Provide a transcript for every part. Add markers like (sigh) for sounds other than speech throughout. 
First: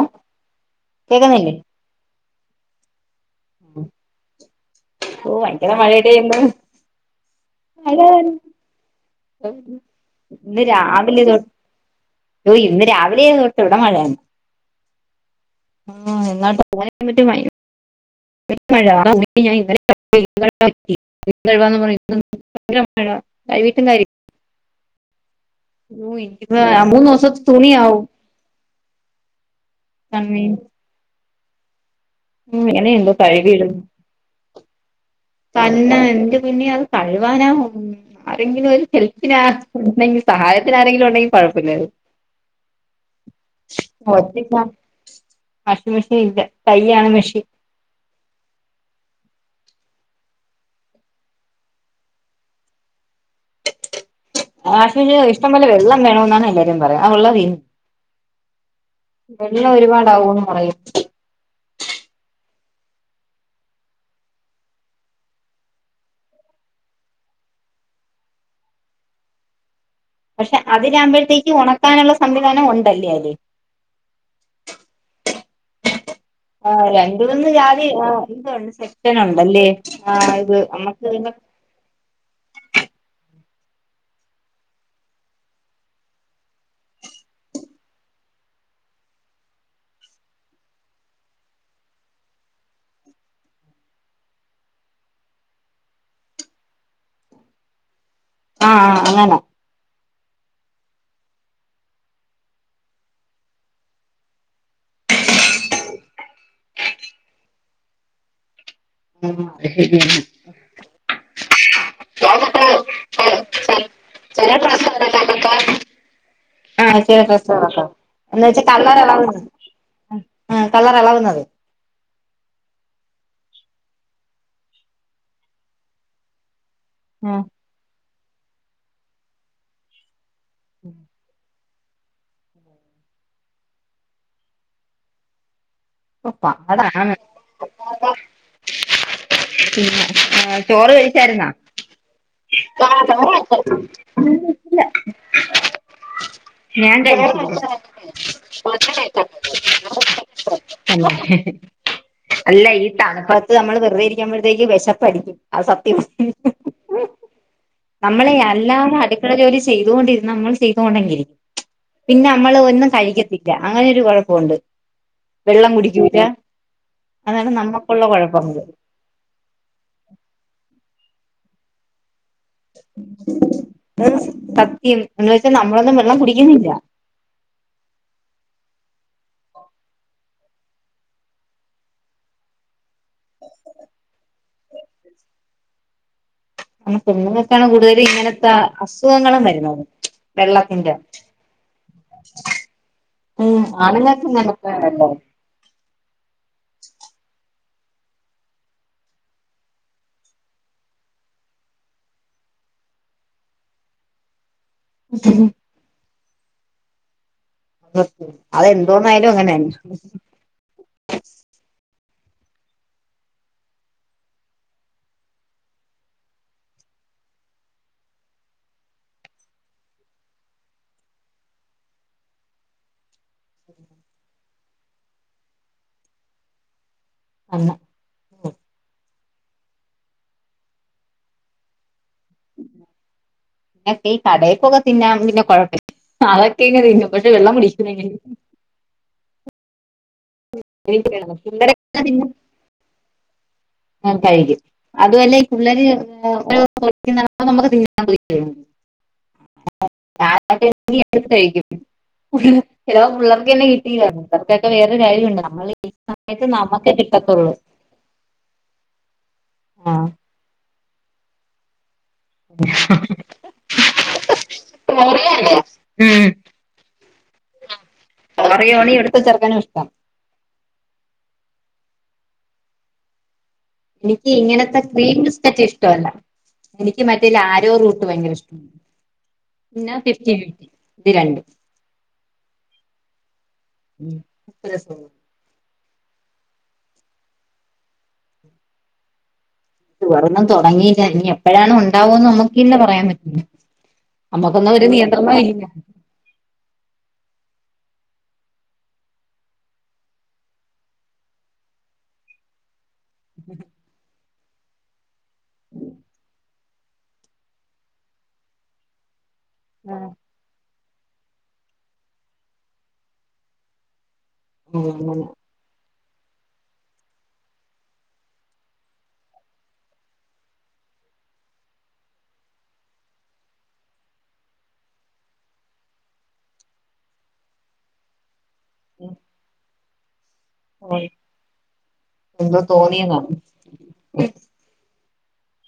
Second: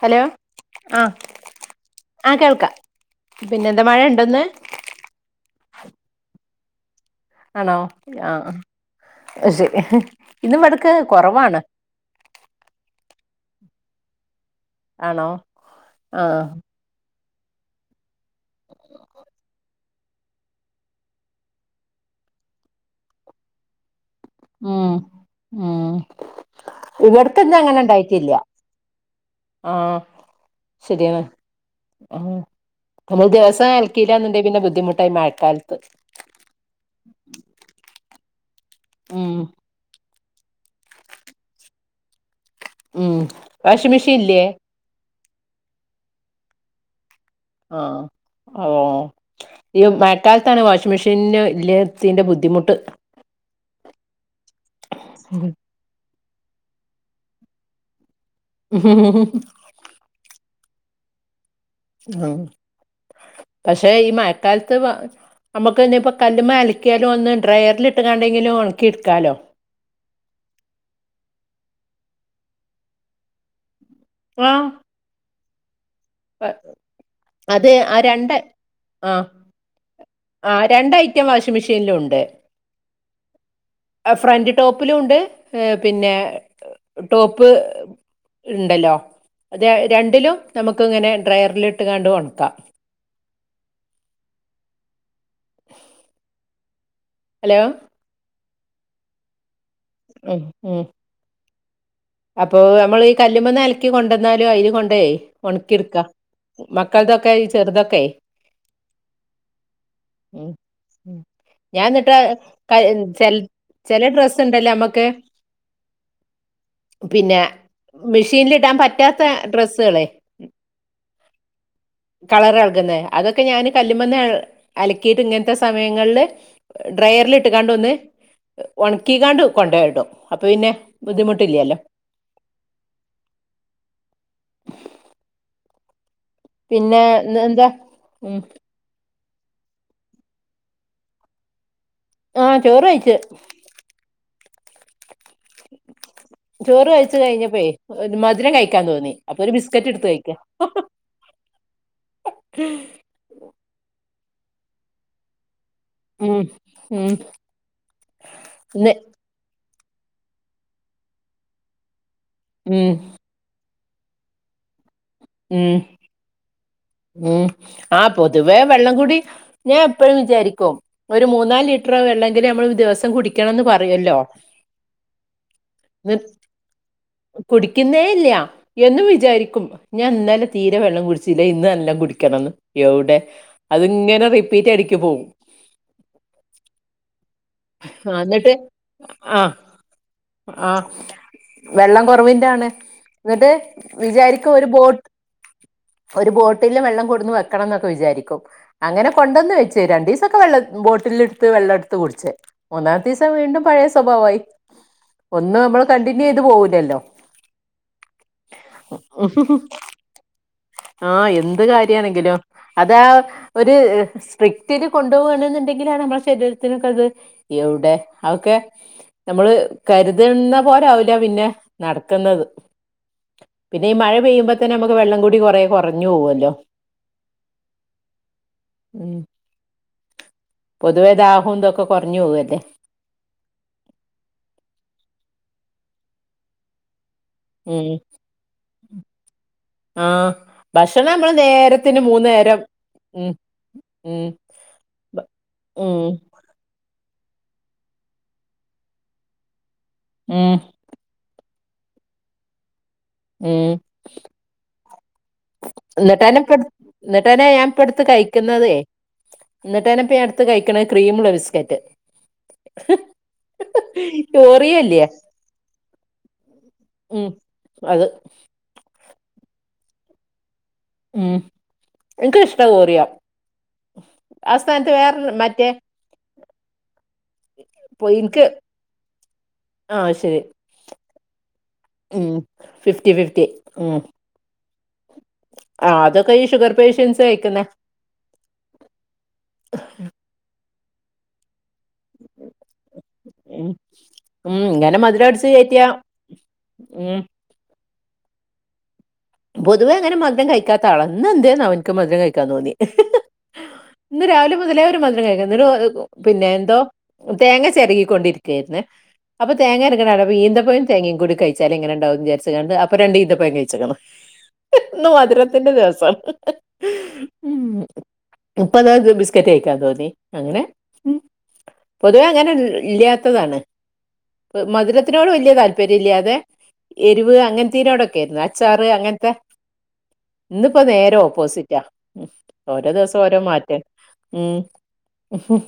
Hello ആഹ് കേക്കുന്നില്ലേ ആഹ് കേൾക്ക പിന്നെ എന്താ മഴണ്ടന്ന് ഓ ഭയങ്കര മഴലെന്ന് ആണോ (unintelligible) ആഹ് ശരി ഇന്ന് ഇവിടക്ക് രാവിലെ കുറവാണ് തൊ ഇന്ന് രാവിലെ തൊട്ട് ഇവടെ മഴയെ ആണോ ആഹ് (unintelligible) (unintelligible) ല്ല മഴ (unintelligible) ഉം ഉം (unintelligible) മൂന്നൊസത്തെ ഇവിടക്കന്ന് അങ്ങനെ ഉണ്ടായിട്ടില്ല തുണിയാവും ആഹ് (unintelligible) ശരിയാണ് ആഹ് ഇങ്ങനെ എന്തോ നമ്മള് ദെവസ കഴുകിയിടുന്നു അൽക്കില്ലന്നുണ്ടെങ്ക പിന്നെ ബുദ്ധിമുട്ടായി മയ (unintelligible) കഴുവാനാ ആരെങ്കിലും ഒരു ഉം ഹെൽപിനാ ഉണ്ടെങ്കിൽ സഹായത്തിന് ആരെങ്കിലും ഒണ്ടെങ്കിൽ കുഴപ്പല്ലേ രുന്നു ഉം വാഷിംഗ് (inaudible) മെഷീൻ ഇല്ലേ വാഷിംഗ് മെഷീൻ ഇല്ല കൈയ്യാണ് മെഷീൻ ആഹ് ആഹ് അയ്യൊ മഴക്കാലത്താണ് വാഷിംഗ് മെഷീന് ഇല്ലാത്തിന്റെ ബുദ്ധിമുട്ട് വാഷിങ്ങിന് ഇഷ്ടം പോലെ വെള്ളം വേണന്നാണ് എല്ലാരും പറയാ ആ വെള്ളവെ (unintelligible) (unintelligible) ഒരുപാടകൂന്ന് പറയും ആ പക്ഷെ ഈ മഴക്കാലത്ത് വ നമുക്ക് ഇന്നി ഇപ്പോ കല്ലുമേ അലക്കിയാലും ഒന്ന് ഡ്രയറിൽ ഇട്ട് കാണ്ടെങ്കിലും ഉണക്കി എടുക്കാലോ പക്ഷെ അതിലാമ്പഴത്തേക്ക് ഉണക്കാനുള്ള സംവിധാനം ഉണ്ടല്ലേ അയ്ല് വാ ആ രണ്ടു മുന്ന് അത് ജാതി ആ രണ്ട് ഇതുണ്ട് സെക്ഷട്ടൻ ഉണ്ടല്ലേ ആ ഇത് ആഹ് രണ്ട് നമ്മുക്ക് ഐറ്റം പിന്നെ വാഷ്മിഷയിനിലുണ്ട് ആ ഫ്രണ്ട് ടോപ്പിലും ണ്ട് അ് പിന്നെ ടോപ്പ് ണ്ടല്ലോ തെ രണ്ടിലും നമുക്കിങ്ങനെ ഡ്രയറിലിട്ട് കണ്ട് ഉണക്കാ ഹലോ ആഹ് അങ്ങനെ ഉം ഉം അപ്പൊ നമ്മള് ഈ കല്ലുമ്മേന്ന് അലക്കി കൊണ്ടന്നാലും അയ്ല് കൊണ്ടെ ഉണക്കിടുക്കാ മക്കൾതൊക്കെ ചെറുതൊക്കെ ഉം അത് ശെരിയാണെ ഉം ഉം ഞാൻന്നട്ട് ച ചെലെ ചില ഡ്രസ്സ്ണ്ടല്ലേ ഞമ്മക്ക് ഡ്രസ്സുകളൊക്കെ ആ ചില പിന്നെ ഡ്രസ്സുകളൊക്കെ എന്ന് വെച്ചാ മിഷീനിലിടാൻ കളർ പറ്റാത്ത ഇളകുന്നത് ഡ്രെസ്സുകളെ ആ കളർ ഇളകുന്നത് കളറെളകുന്നെ അതൊക്കെ ഞാന് കല്ല്മന്ന് അലക്കിയിട്ട് ഇങ്ങനത്തെ സമയങ്ങളില് ഡ്രയറിൽ ആ ഇട്ട്കാണ്ട് ഒന്ന് ഉണക്കിക്കാണ്ട് കൊണ്ടയ്ടും അപ്പോപിന്നെ ബുദ്ധിമുട്ടില്ലല്ലോ പിന്നെ പ്പാടാണ് എന്താ ഉം പിന്നെ ചോറ് കഴിച്ചായിരുന്നോ ആ ചോറ് കഴിച്ചു (unintelligible) ചോറ് ഞാൻ കഴിച്ച് കഴി കഴിഞ്ഞപ്പോഴേ ഒരു മധുരം കഴിക്കാൻ തോന്നി അപ്പൊ ഒരു ബിസ്ക്കറ്റ് എടുത്ത് കഴിക്കാ (unintelligible) അല്ല (unintelligible) ട്ടാണ് ഇപ്പഴത്ത് നമ്മള് വെറുതെരിക്കുമ്പോഴത്തേക്ക് വിഷപ്പടിക്കും അ സത്യം ഉം ഉം നമ്മളെ അല്ലാതെ അടു ക്കള ജോലി ചെയ്തൊണ്ടിരുന്ന നമ്മൾ ചെയ്തൊണ്ടങ്ങിരിക്കും പിന്നെ മ്മള് ഉം ഒന്നും കഴിക്കത്തി ല്ല അങ്ങനൊരു കൊഴപ്പുണ്ട് ഉം ഉം അതാണ് ആ നമ്മുക്കുള്ള പൊതുവേ കുഴപ്പങ്ങള് വെള്ളം കുടി ഞാൻ എപ്പഴും വിചാരിക്കും ഒരു മൂന്നാല് ലി ത്ര വെള്ളെങ്കിലും നമ്മൾ ദിവസം കുടിക്കണംന്ന് അത് പറയല്ലോ സത്യം എന്ന് വെച്ചാൽ നമ്മളൊന്നും വെള്ളം കുടിക്കുന്നില്ല കുടിക്കുന്നേ ഇല്ല എന്നും വിചാരിക്കും ഞാൻ ഇന്നലെ തീരെ വെള്ളം കുടിച്ചില്ല ഇന്ന് നല്ലോം കുടിക്കണംന്ന് എവിടെ അത്ങ്ങനെ റിപ്പീറ്റ് അടിക്കും നമ്മൾ പെണ്ണ്ങ്ങൾക്കാണ് കൂടുതലും ആ എന്നിട്ട് ഇങ്ങനത്തെ ആ അസുഖങ്ങളും വരുന്നത് ആ വെള്ളത്തിന്റെ വെള്ളം കുറവിന്റൊണ് എന്നിട്ട് ഉം ആണുങ്ങൾക്ക് വിചാരിക്കും ഒരു ഇങ്ങനത്തെ ബോട്ട് ഒരു ബോട്ടിലിൽ വെള്ളം കൊടുന്ന് വെക്കണം ന്നൊക്കെ വിചാരിക്കും അങ്ങനെ കൊണ്ടന്ന് വെച്ച് രണ്ടീസൊക്കെ വെള്ള ബോട്ടിലെടുത്ത് വെള്ളടുത്ത് കുടിച്ച് മൂന്നാമത്തീസം വീണ്ടും പഴയ സ്വഭാവായി ഒന്നും നമ്മള് കണ്ടിന്യൂ ചെയ്ത് പോകൂലല്ലോ അതെന്തോന്നായാലും അങ്ങനെന്നെ ആഹ് എന്ത് കാര്യാണെങ്കിലും അതാ ഒരു സ്ട്രിക്റ്റ്ൽ കൊണ്ടുപോകാണെന്നുണ്ടെങ്കിലാണ് നമ്മളുടെ ശരീരത്തിനൊക്കെ അത് എവിടെ അതൊക്കെ നമ്മള് കരുതുന്ന പോലെ ആവില്ല പിന്നെ നടക്കുന്നത് പിന്നെ ഈ മഴ പെയ്യുമ്പോ തന്നെ നമുക്ക് വെള്ളം കൂടി കൊറേ കുറഞ്ഞു പോകുമല്ലോ എന്ന് (unintelligible) പൊതുവേ ദാഹം ഇതൊക്കെ കുറഞ്ഞു പോകും അല്ലേ ഇ ഈ കടയിക്കൊക്കെ തിന്നാൻ പിന്നെ കടയപ്പം തിന്ന കുഴപ്പില്ല അതൊക്കെ ഇങ്ങനെ തിന്നും പക്ഷെ വെള്ളം കുടിക്കലില്ല ആ ഭക്ഷണം നമ്മള് നേരത്തിന് പിള്ളേരൊക്കെ മൂന്നു തിന്നും നേരം ഉം ഉം കഴിക്കും ബ- അതുല്ലേ ഈ പിള്ളര് ഉം നമുക്ക്തി (unintelligible) (unintelligible) ഉം കഴിക്കും ചിലപ്പോ പിള്ളർക്ക് തന്നെ ഉം കിട്ടിയില്ല (unintelligible) പിള്ളർക്കന്നെ കിട്ടിയില്ല (unintelligible) വേറൊ കാര്യുണ്ട് നമ്മൾ ഈ എന്നിട്ടന്നെ സമയത്ത് ഇപ്പ എടു- നമുക്ക് എന്നിട്ടന്നെ കിട്ടത്തുള്ളൂ ഞാൻ ഇപ്പ അടുത്ത് കഴിക്കുന്നതേ- എന്നിട്ട ആഹ് തന്നെ അടുത്ത് കഴിക്കണ ക്രീമുള്ള ബിസ്കറ്റ് ഹ് ഹ്ഹ് ഒറിയോ ഇല്ലേ ഓറിയോല്ലേ ഉം ഉം അത് (unintelligible) എടുത്ത ചെറുക്കനും ഇഷ്ടാ ഉം എൻക്ക് ഇഷ്ടാ ഓറിയ എനിക്ക് ഇങ്ങനത്തെ ക്രീം ബിസ്ക്കറ്റ് മറ്റേ ഇഷ്ടല്ല- എനിക്ക് മറ്റേ ലാലോ രോറൂട്ട് പൊ- ഭയങ്കര എനിക്ക് ഇഷ്ട പിന്നെ ആഹ് ഫിഫ്റ്റി ഇത് രണ്ട് ഹ്മ്മ്- ഫിഫ്റ്റി ഫിഫ്റ്റി ഉം (inaudible) ആഹ്- അതൊക്കെ ഈ ഷുഗർ പേഷ്യൻസ് കഴിക്കുന്ന ഉറങ്ങാൻ തുടങ്ങിയില്ല ഇനി എപ്പോഴാണ് ഓൻ ഉണ്ടാവന്ന് നമുക്കിന്നെ പറയാൻ പറ്റില്ല- ഉം നമ്മുക്കൊന്നും ഒരു നിയന്ത്രണം ഇല്ല -ഹ്മ്മ് പൊതുവെ അങ്ങനെ മധുരം കഴിക്കാത്ത ആളാ ഇന്ന് എന്തന്നാവം എനിക്ക് മധുരം കഴിക്കാൻ തോന്നി ഹ്ഹ് ഹ് (inaudible) ഇന്ന് രാവിലെ മുതലേ ഒരു മധുരം കഴിക്ക ന്നട്ട് പിന്നെ എന്തോ തേങ്ങ ചിരങ്ങിക്കൊണ്ടിരിക്കായിരുന്ന് അപ്പൊ തേങ്ങ ഇങ്ങനെ കണ്ടപ്പോ ഈന്തപ്പഴം തേങ്ങയും കൂടി കഴിച്ചാൽ എങ്ങനെണ്ടുവുമെന്ന് വിചാരിച് കാണ്ട് അപ്പ രണ്ട് ഇന്തപ്പഴം കഴിച്ചക്ണ് ഉം ഇന്ന് മധുരത്തിന്റെ ദിവസാണ് ഹ്മ്മ്ഹ്ഹ് മ് ഇപ്പൊ താ ബിസ്കറ്റ് കഴക്കാൻ തോന്നി അങ്ങനെ പൊതുവേ അങ്ങനെ ഇല്ലാത്തതാണ് മധുരത്തിനോട് വലിയ താല്പര്യം ഇല്ലാതെ- എരിവ് അങ്ങനത്തനോടൊക്കെ ആരുന്നു അച്ചാറ് അങ്ങനത്തെ ഇന്നിപ്പോ അങ്ങനെ നേര ഓപ്പോസിറ്റാ- എന്തോ ഓരോ തോന്നിയതാ ദിവസം ഓരോ മാറ്റം മ്മ് ഹ്മ്ഹ്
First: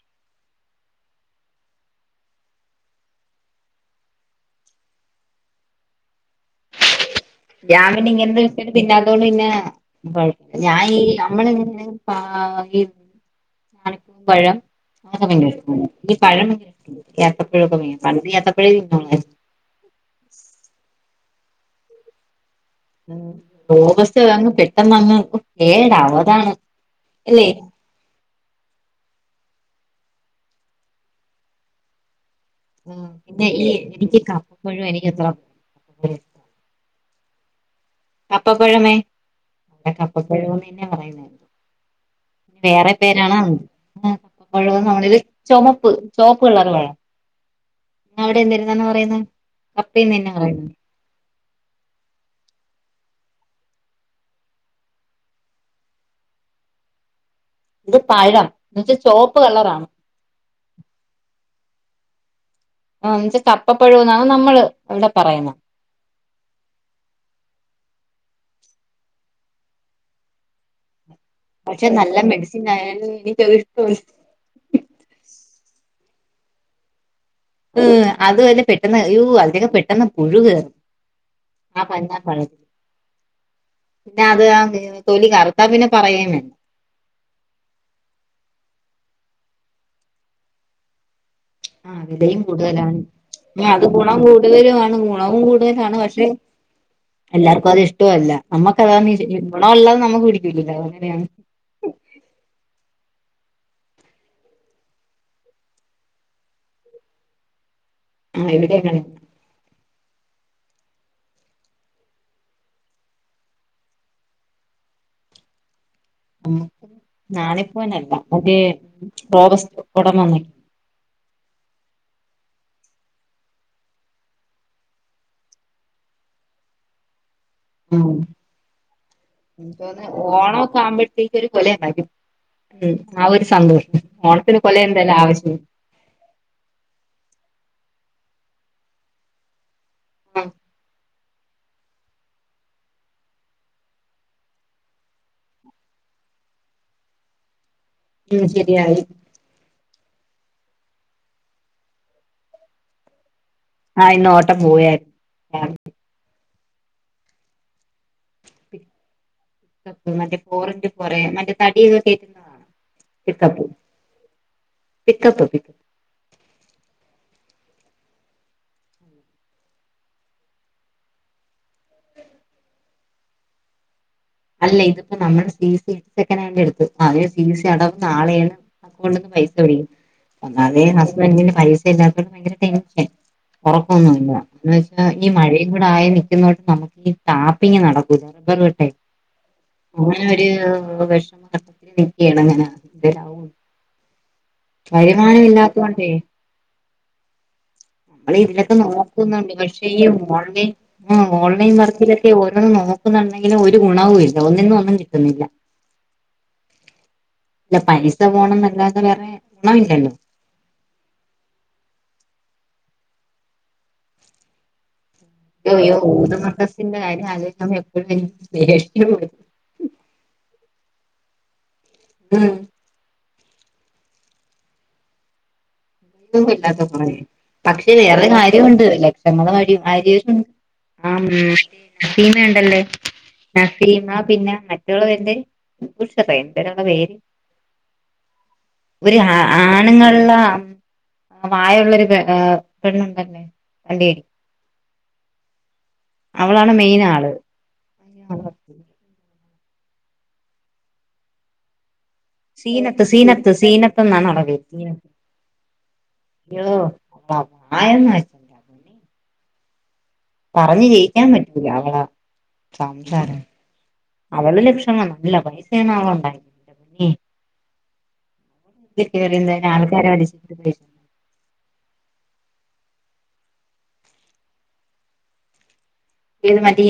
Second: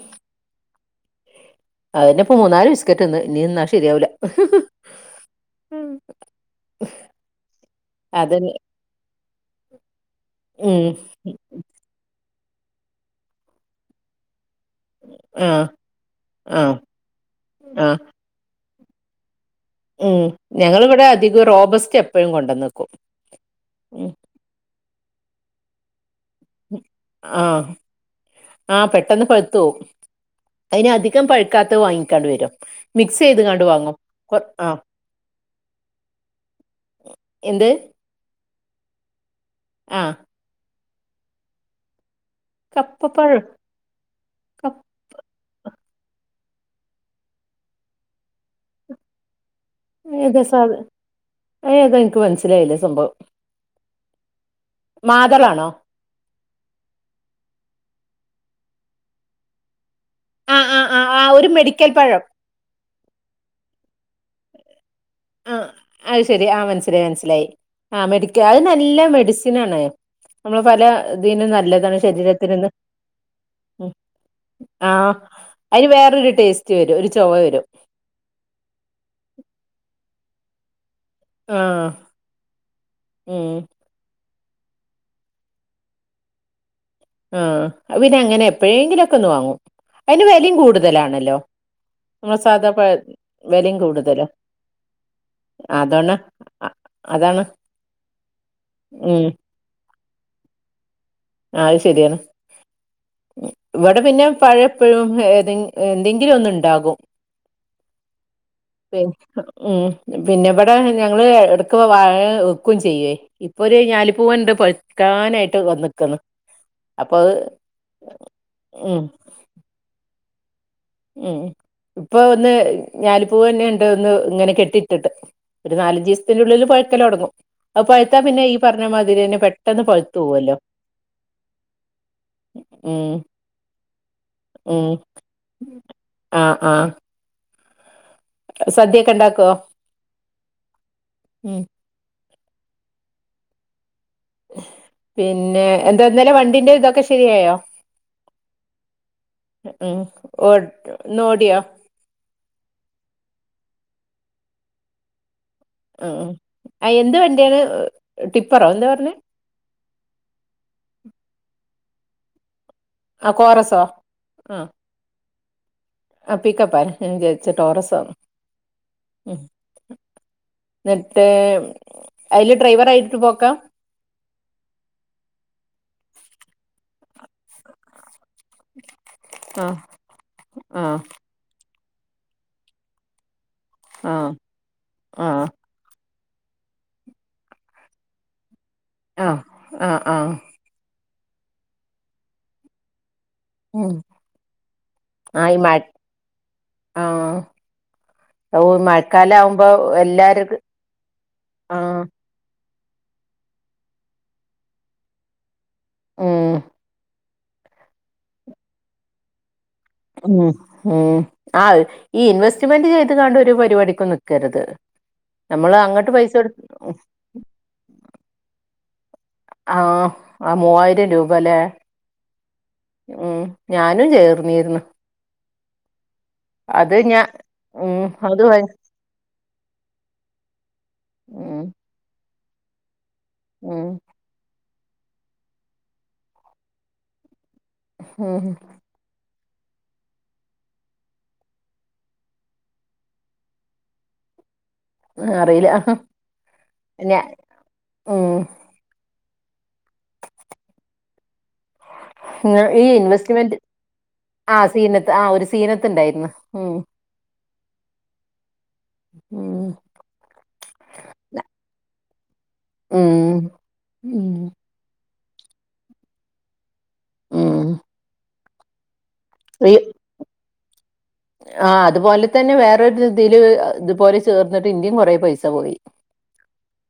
അതന്നെ ഇപ്പൊ മൂന്നാല് ബിസ്കറ്റ് തിന്ന് ഇനി തിന്നാൽ ശരിയാവില്ല മ് ഞാൻ പിന്നെ അതന്നെ ഇങ്ങനത്തെ തിന്നാത്ത (unintelligible) പിന്നെഴ ഞാൻ ഉം (unintelligible) നമ്മളിങ്ങനെ പ ഈ പഴം അങ്ങന ആഹ് പേര്ഈ ആഹ് ആഹ് പഴഏത്തപ്പഴൊക്കെഴ ഏത്തപ്പഴ (unintelligible) ഉം- ഞങ്ങളിവിടെ അധികം റോബസ്റ്റ് എപ്പോഴും കൊണ്ടന്നക്കും ഉം റോബെസ്ററ് വാങ്ങും പെട്ടെന്ന് അങ്ങ് കേടാവും അതാണ് അല്ലേ ആഹ് ആ പെട്ടെന്ന് പഴുത്ത് പോവും- അതിന് അധികം പഴുക്കാത്തത് വാങ്ങി കാണ്ട് വരും ആ മിക്സ് പിന്നെ ചെയ്ത്ങ്ങാണ്ട് ഈ വാങ്ങും എനിക്ക് കൊ എപ്പോ (unintelligible) ആഹ് ഴും എനിക്ക് എത്ര -എന്ത് കപ്പപ്പഴമേ- ഇവിടെ ആഹ് കപ്പപ്പഴംന്ന്ന്നെ പറയുന്നേ വേറെ പേരാണോ കപ്പപ്പഴം എന്തോ കപ്പ് നമ്മളരു ചുമപ്പ് ചുവപ്പ് കള്ളർ പഴം പിന്നെ അവിടെ എന്തിരുന്നെന്ന് പറയുന്നെ കപ്പേന്ന് തന്നെയാ ഏതാ പറയുന്നത് സാദ് അത് ഏതാ എനിക്ക് മനസ്സിലായില്ല സംഭവം മാതളാണോ? ഇത് പഴം എന്നുവെച്ചാ ചോപ്പ് കളറാണ്. ആഹ് ആഹ് ആഹ് ആ ഒരു മെഡിക്കൽ പഴം ആഹ് ഉംജ് കപ്പപ്പഴോന്നാണ് നമ്മള് ഇവിടെ പറയുന്നെ ആഹ് അത് ശെരി ആ മനസ്സിലായി മനസ്സിലായി ആ മെഡിക്കൽ അത് നല്ല മെഡിസിൻ ആണ് നമ്മള് പല ഇതിനും പക്ഷെ നല്ലതാണ് നല്ല മെഡിസിൻ ശരീരത്തിന്ന്ന് ആയാലും എനിക്കത് ഉം ഇഷ്ടമല്ല ആഹ് അതിന് വേറൊരു ടേസ്റ്റ് വരും ഒരു ചൊവ വരും ത് അതുഅല്ല പെട്ടെന്ന് അയ്യോ അതിലൊക്കെ പെട്ടെന്ന് പുഴു കേറും ആഹ് പഞ്ഞാ പഴം ഉം പിന്ന അത് ആത് തൊലി കറുത്താ പിന്നെ പറയും വേണ്ട ആഹ് അത്‌ പിന്നെ അങ്ങനെഎപ്പോഴെങ്കിലുയൊക്കെ ഒന്ന് വാങ്ങും അതിന് വിലയും കൂടുതലാണല്ലോ ആഹ് വിലയും നമ്മളെ സാധാ പഴ കൂടുതലാണ്. ഇനി വെലയും അത് ഗുണം കൂടുതലാ കൂടുതലും ആണ് ഗുണവും കൂടുതലാണ് അതാണ് പക്ഷെ അ- അതാണ് എല്ലാർക്കും അത് ഇഷ്ടല്ല നമ്മുക്ക അതാ ഉം ഗുണം അല്ലാതെ നമുക്ക് പിടിക്കില്ലല്ലോ അങ്ങനെയാണ് ആഹ് അത് ശരിയാണ് ഇവിടെ പിന്നെ പഴം എപ്പോഴും ഏതെങ്ക് എന്തെങ്കിലും ഒന്ന് ഇണ്ടാകും ആഹ് ഇവിടെയും പി അങ്ങനെ ഉം പിന്നെ ഇവിടെ ഞങ്ങൾ ഇടക്ക് വാഴ വെക്കയും ചെയ്യേ ഇപ്പൊ ഒരു ഞാലിപൂവൻണ്ട് പഴുക്കാൻആയിട്ട് വന്നന്ന്ക്ക്ന്ന്. ഞാളിപ്പൂവൻ അല്ല ഒര് ഉം റോബസ് ഉടം വന്നെ ഉം ഇപ്പൊ ഒന്ന് ഞാലിപൂവൻ ഒന്ന് ഇങ്ങനെ കെട്ടിയിട്ട് ഒരു നാലഞ്ചസ്ത്തിനുള്ളില് പഴുക്കല് തുടങ്ങും അപ്പൊ ഉം പഴുത്താ പിന്നെ ഈ പറഞ്ഞമാതിരി തന്നെ എനിക്ക് പെട്ടെന്ന് പഴുത്തു തോന്നുന്നു പോവല്ലോ ഓണമൊക്കെ ആവുമ്പോഴത്തേക്ക് ഒരു കൊല ഉണ്ടാക്കും ഉം ആ ഒരു സംന്തോഷം ഓണത്തിന് കൊല ഉം എന്തല്ല ആവശ്യം ആഹ് ആഹ് സദ്യയൊക്കെ ഇണ്ടാക്കോ? ആ ഉം പിന്നെ എന്താ ഇന്നലെ വണ്ടിന്റെ ഇതൊക്കെ ശരിയായോ? ഉം ശരിയായി ഉം ഓട് ഇന്ന് ഓഡിയോ ആഹ് ഇന്ന് ഓട്ടം പോയരുന്നു (unintelligible) ആഹ് ആഹ് അത് എന്ത് വണ്ടിയാണ് ടിപ്പറോ എന്താ പറഞ്ഞേ മറ്റേ പോറിട്ടിപ്പറേ മറ്റേ (unintelligible) കേറ്റുന്ന ആഹ് പിക്കപ്പ്‌ കോറസോ ആഹ് പിക്കപ്പ പി ആഹ് പിക്കപ്പാലൊ ഞാൻ ജയിച്ച വിജാരിച്ച ട്ടോറസാന്ന് ഉം എന്നിട്ട് അതിൽ ഡ്രൈവർ ആയിട്ട് പോക്കാ അല്ല ഇതിപ്പോ നമ്മള് സി സി സെക്കൻ് ഹാൻഡ് എടുത്തു അവര് സി സി അടവ് നാളെയാണ് അതുകൊണ്ട് പൈസ ആഹ് പിടിക്കും. ഒന്നാതെ ആഹ് ഹസ്ബന്റിന് പൈസ ഇല്ലാ ത്തെ ഭയങ്കര ടെൻഷൻ ആഹ് ഉറക്കൊന്നുല്ല എന്നുവെച്ചാ ഈ ആഹ് മഴയ ഇവിടെ ആയി നിൽക്കുന്നോട്ടും നമുക്ക് ഈ ടാപ്പിങ്ങ് നടക്കൂല റബ്ബറ് വെട്ടേ ആഹ് ആഹ് അങ്ങനെ ആഹ് ഒരു (unintelligible) ഇരിക്ക്യാണ് അങ്ങനെ എന്തേലും ആവോന്ന് ഹും വരുമാനം ഇല്ലാത്തോണ്ടേ ആഹ് നമ്മൾ ഇതിലൊക്കെ ഓഹ് മഴക്കാലം നോക്കുന്നുണ്ട് ആവുമ്പോ പക്ഷേ ഈ എല്ലാര്ക്കും ഓൺലൈൻ ഓൺലൈൻ ആഹ് വർക്കില് റ്റ് ഓരോന്നും നോക്കുന്നുണ്ടെങ്കിലും ഒരു ഗുണവൂ ഇല്ല ഒന്നിന്നും ഒന്നും കിട്ടുന്നില്ല (unintelligible) ഇല്ല പലിസ പോണം എന്നല്ലാതെ വേറെ (unintelligible) ഇല്ലല്ലോ ഉം ഉം ആഹ് ഈ ഇൻവെസ്റ്റ്മെന്റ് ചെയ്ത് കാണ്ട് ഒരു പരിപാടിക്കും നിക്കരുത്. നമ്മള് അയ്യോ.. അങ്ങട്ട് പൈസ ഊദ് കൊടു മർക്കസിന്റെ കാര്യം ആലോചിക്കുമ്പോ എപ്പോഴും എനിക്ക് പേടിയാ ആഹ് ആ മൂവായിരം രൂപാലെ ഉം ഉം ഞാനും ചേർന്നിര്ന്ന് ഞാൻ (unintelligible) പക്ഷെ ഉം വേറെ അത് ഭയ കാര്യമുണ്ട്.. ലക്ഷങ്ങള (unintelligible) ആഹും ഉം നസീമ ഇണ്ടല്ലേ ഉം നസീമ പിന്നെ (unintelligible) ആഹ് ആഹ് ഒരു ആണുങ്ങൾള്ള ആ പ്രായുള്ളൊരു പെ പെണ്ണുണ്ടല്ലോ (unintelligible) അറിയില്ല അവളാണ് മെയിൻ ഞാ ആള് ഉം ഇങ്ങ ഈ സീനത്ത് സീനത്ത് ഇൻവെസ്റ്റ്മെന്റ് സീനത്തന്നാണ് ഓളെ ആ പെര് സീനത്ത് ആ ഒരു സീനത്ത്ണ്ടായിരുന്നു ഉം (unintelligible) ഉം പറഞ്ഞ് ജയിക്കാൻ പറ്റൂല അവള സംസാരം ഉം ഉം അവടെ ലക്ഷങ്ങൾ... നല്ല പൈസ അവള് ഉണ്ടാക്കി ഉം ഈ (unintelligible) ആ അതുപോലെ തന്നെ വേറൊരു ഇതില് ഇതുപോലെ ചേർന്നിട്ട് ഇന്റി കൊറെ പൈസ പോയി ഏത് മറ്റേ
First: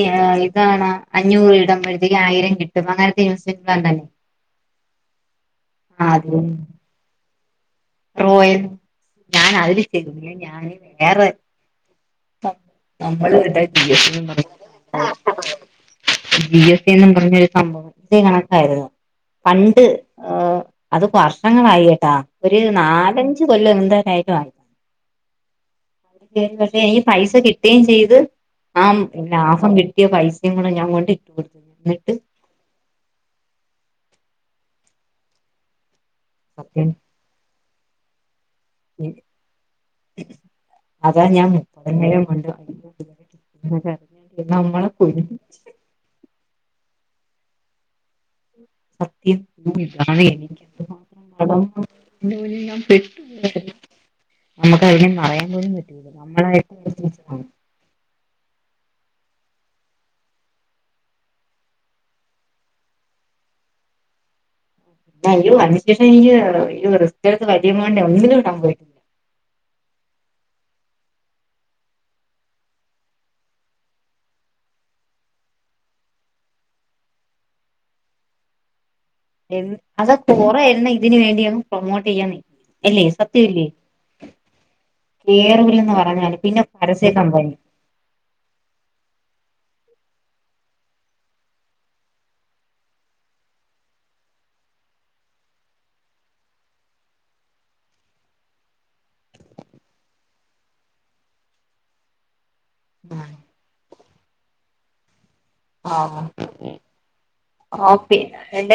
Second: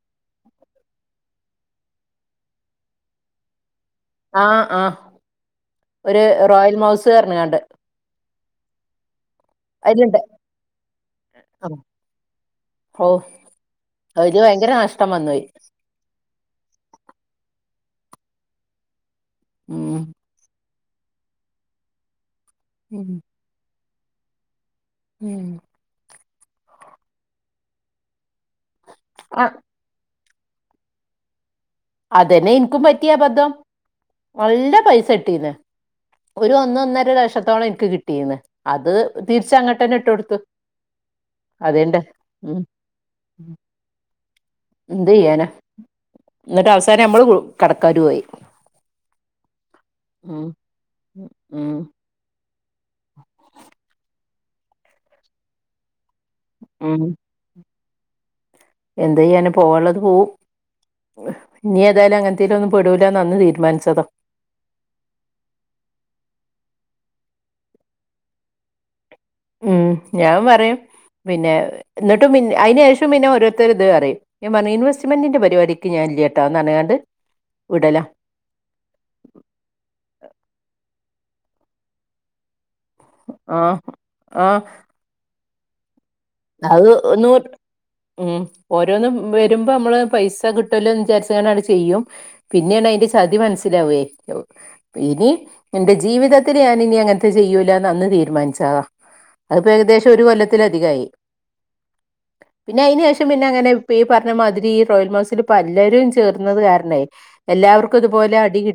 ഇതാണോ.. അഞ്ഞൂറ് ഇടുമ്പഴത്തേക്ക് ആയിരം കിട്ടും അങ്ങനത്തെ (unintelligible) ആഹ്.. ആഹ്.. ആ ഒരു അത് റോയൽ മൗസ് പറഞ്കാണ്ട് റോയൽ ഞാൻ അതില് അതിലുണ്ട് ചേർന്നില്ല ഞാന് വേറെ (unintelligible) ഓ (unintelligible) അതില് ഭയങ്കര നഷ്ടം വന്നോയി ജി എസ് ന്ന് പറഞ്ഞൊരു സംഭവം ഇതേ കണക്കായിരുന്നു പണ്ട് ഏ.. ഉം അത് വർഷങ്ങളായി കേട്ടാ... ഒരു ഉം നാലഞ്ചു കൊല്ലം എന്തരായിട്ടും ആയി ഉം പക്ഷെ എനിക്ക് പൈസ കിട്ടുകയും ചെയ്ത് ആ ആ ലാഭം കിട്ട കിട്ടിയ പൈസയും കൂടെ ഞാൻ കൊണ്ട് കൊടുത്തു എന്നിട്ട് അതെന്നെ ഇൻക്കും പറ്റിയബദ്ധം നല്ല പൈസ കിട്ടീന്ന് ഒരു സത്യം ഒന്നൊന്നര ലക്ഷത്തോളം എനിക്ക് കിട്ടീന്ന് അത് തിരിച്ചങ്ങട്ടന്നെ ഇട്ട് കൊടുത്തു അതാ ഞാൻ അതേണ്ട് മുപ്പതിനായിരം കൊണ്ടു ഉം (unintelligible) നമ്മളെ ന്നിട്ട് അവസാനം നമ്മൾ കടക്കാരും ആയി സത്യം... ഓ ഇതു കാരണം ഉം എനിക്ക് എന്ത് മാത്രം കടം ഉം പെട്ട് പോയതാ.. നമുക്ക് അതിനെ പറയാൻ പോലും പറ്റില്ല നമ്മളായിട്ട് (unintelligible) എന്താ ചെയ്യാന പോവാനുള്ളത് പോവും ഇനി എതായാലും അങ്ങനത്തേലൊന്നും പെടൂലാന്ന് അന്ന് തീരുമാനിച്ചത അതിന് ശേഷം റിസ്കടുത്തു വലിയ എമൗണ്ട് ഒന്നിലും ഇടാൻ പോയി ഉം ഞാൻ പറയും പിന്നെ ന്നിട്ട് അയിന് ശേഷം പിന്നെ ഓരോരുത്തര് ഇത് പറയും ഞാൻ പറഞ്ഞ ഇൻവെസ്റ്റ്മെന്റിന്റെ പരിപാടിക്ക് ഞാൻ ഇല്ലാട്ടന്ന് പറഞ്ഞ്ങ്ങാണ്ട് ഞാൻ വിടലാ അതൊ കുറെ എണ്ണം ഇതിന് വേണ്ടിയങ് പ്രൊമോട്ട് ചെയ്യാൻ നിക്കു അല്ലേ സത്യല്ലേ ആഹ് ആഹ് കേറൂലന്ന് പറഞ്ഞാല് പിന്നെ അത് പരസ്യ നൂറ് കമ്പനി ഉം ഓരോന്ന് വരുമ്പോ നമ്മള് പൈസ കിട്ടുവല്ലോന്ന് വിചാരിചാണ്ട് അങ്ങട് ചെയ്യും പിന്നെയാണ് അതിന്റെ ചതി മനസ്സിലാവേ ഇനി എന്റെ ജീവിതത്തില് ഞാൻ ഇനി അങ്ങനത്തെ ചെയ്യൂലാന്ന് അന്ന് തീരുമാനിച്ചതാ അതിപ്പോ ഏകദേശം ഒരു കൊല്ലത്തിലധികായി പിന്നെ അയിനു ശേഷം പിന്നങ്ങനെ ഈ പറഞ്ഞ മാതിരി റോയൽമൗസിൽ ആ പലരും ആ ചേർന്നത് കാരണനെ എല്ലാവർക്കും ഓക്കെ ഇതുപോലെ അടികി എന്റെ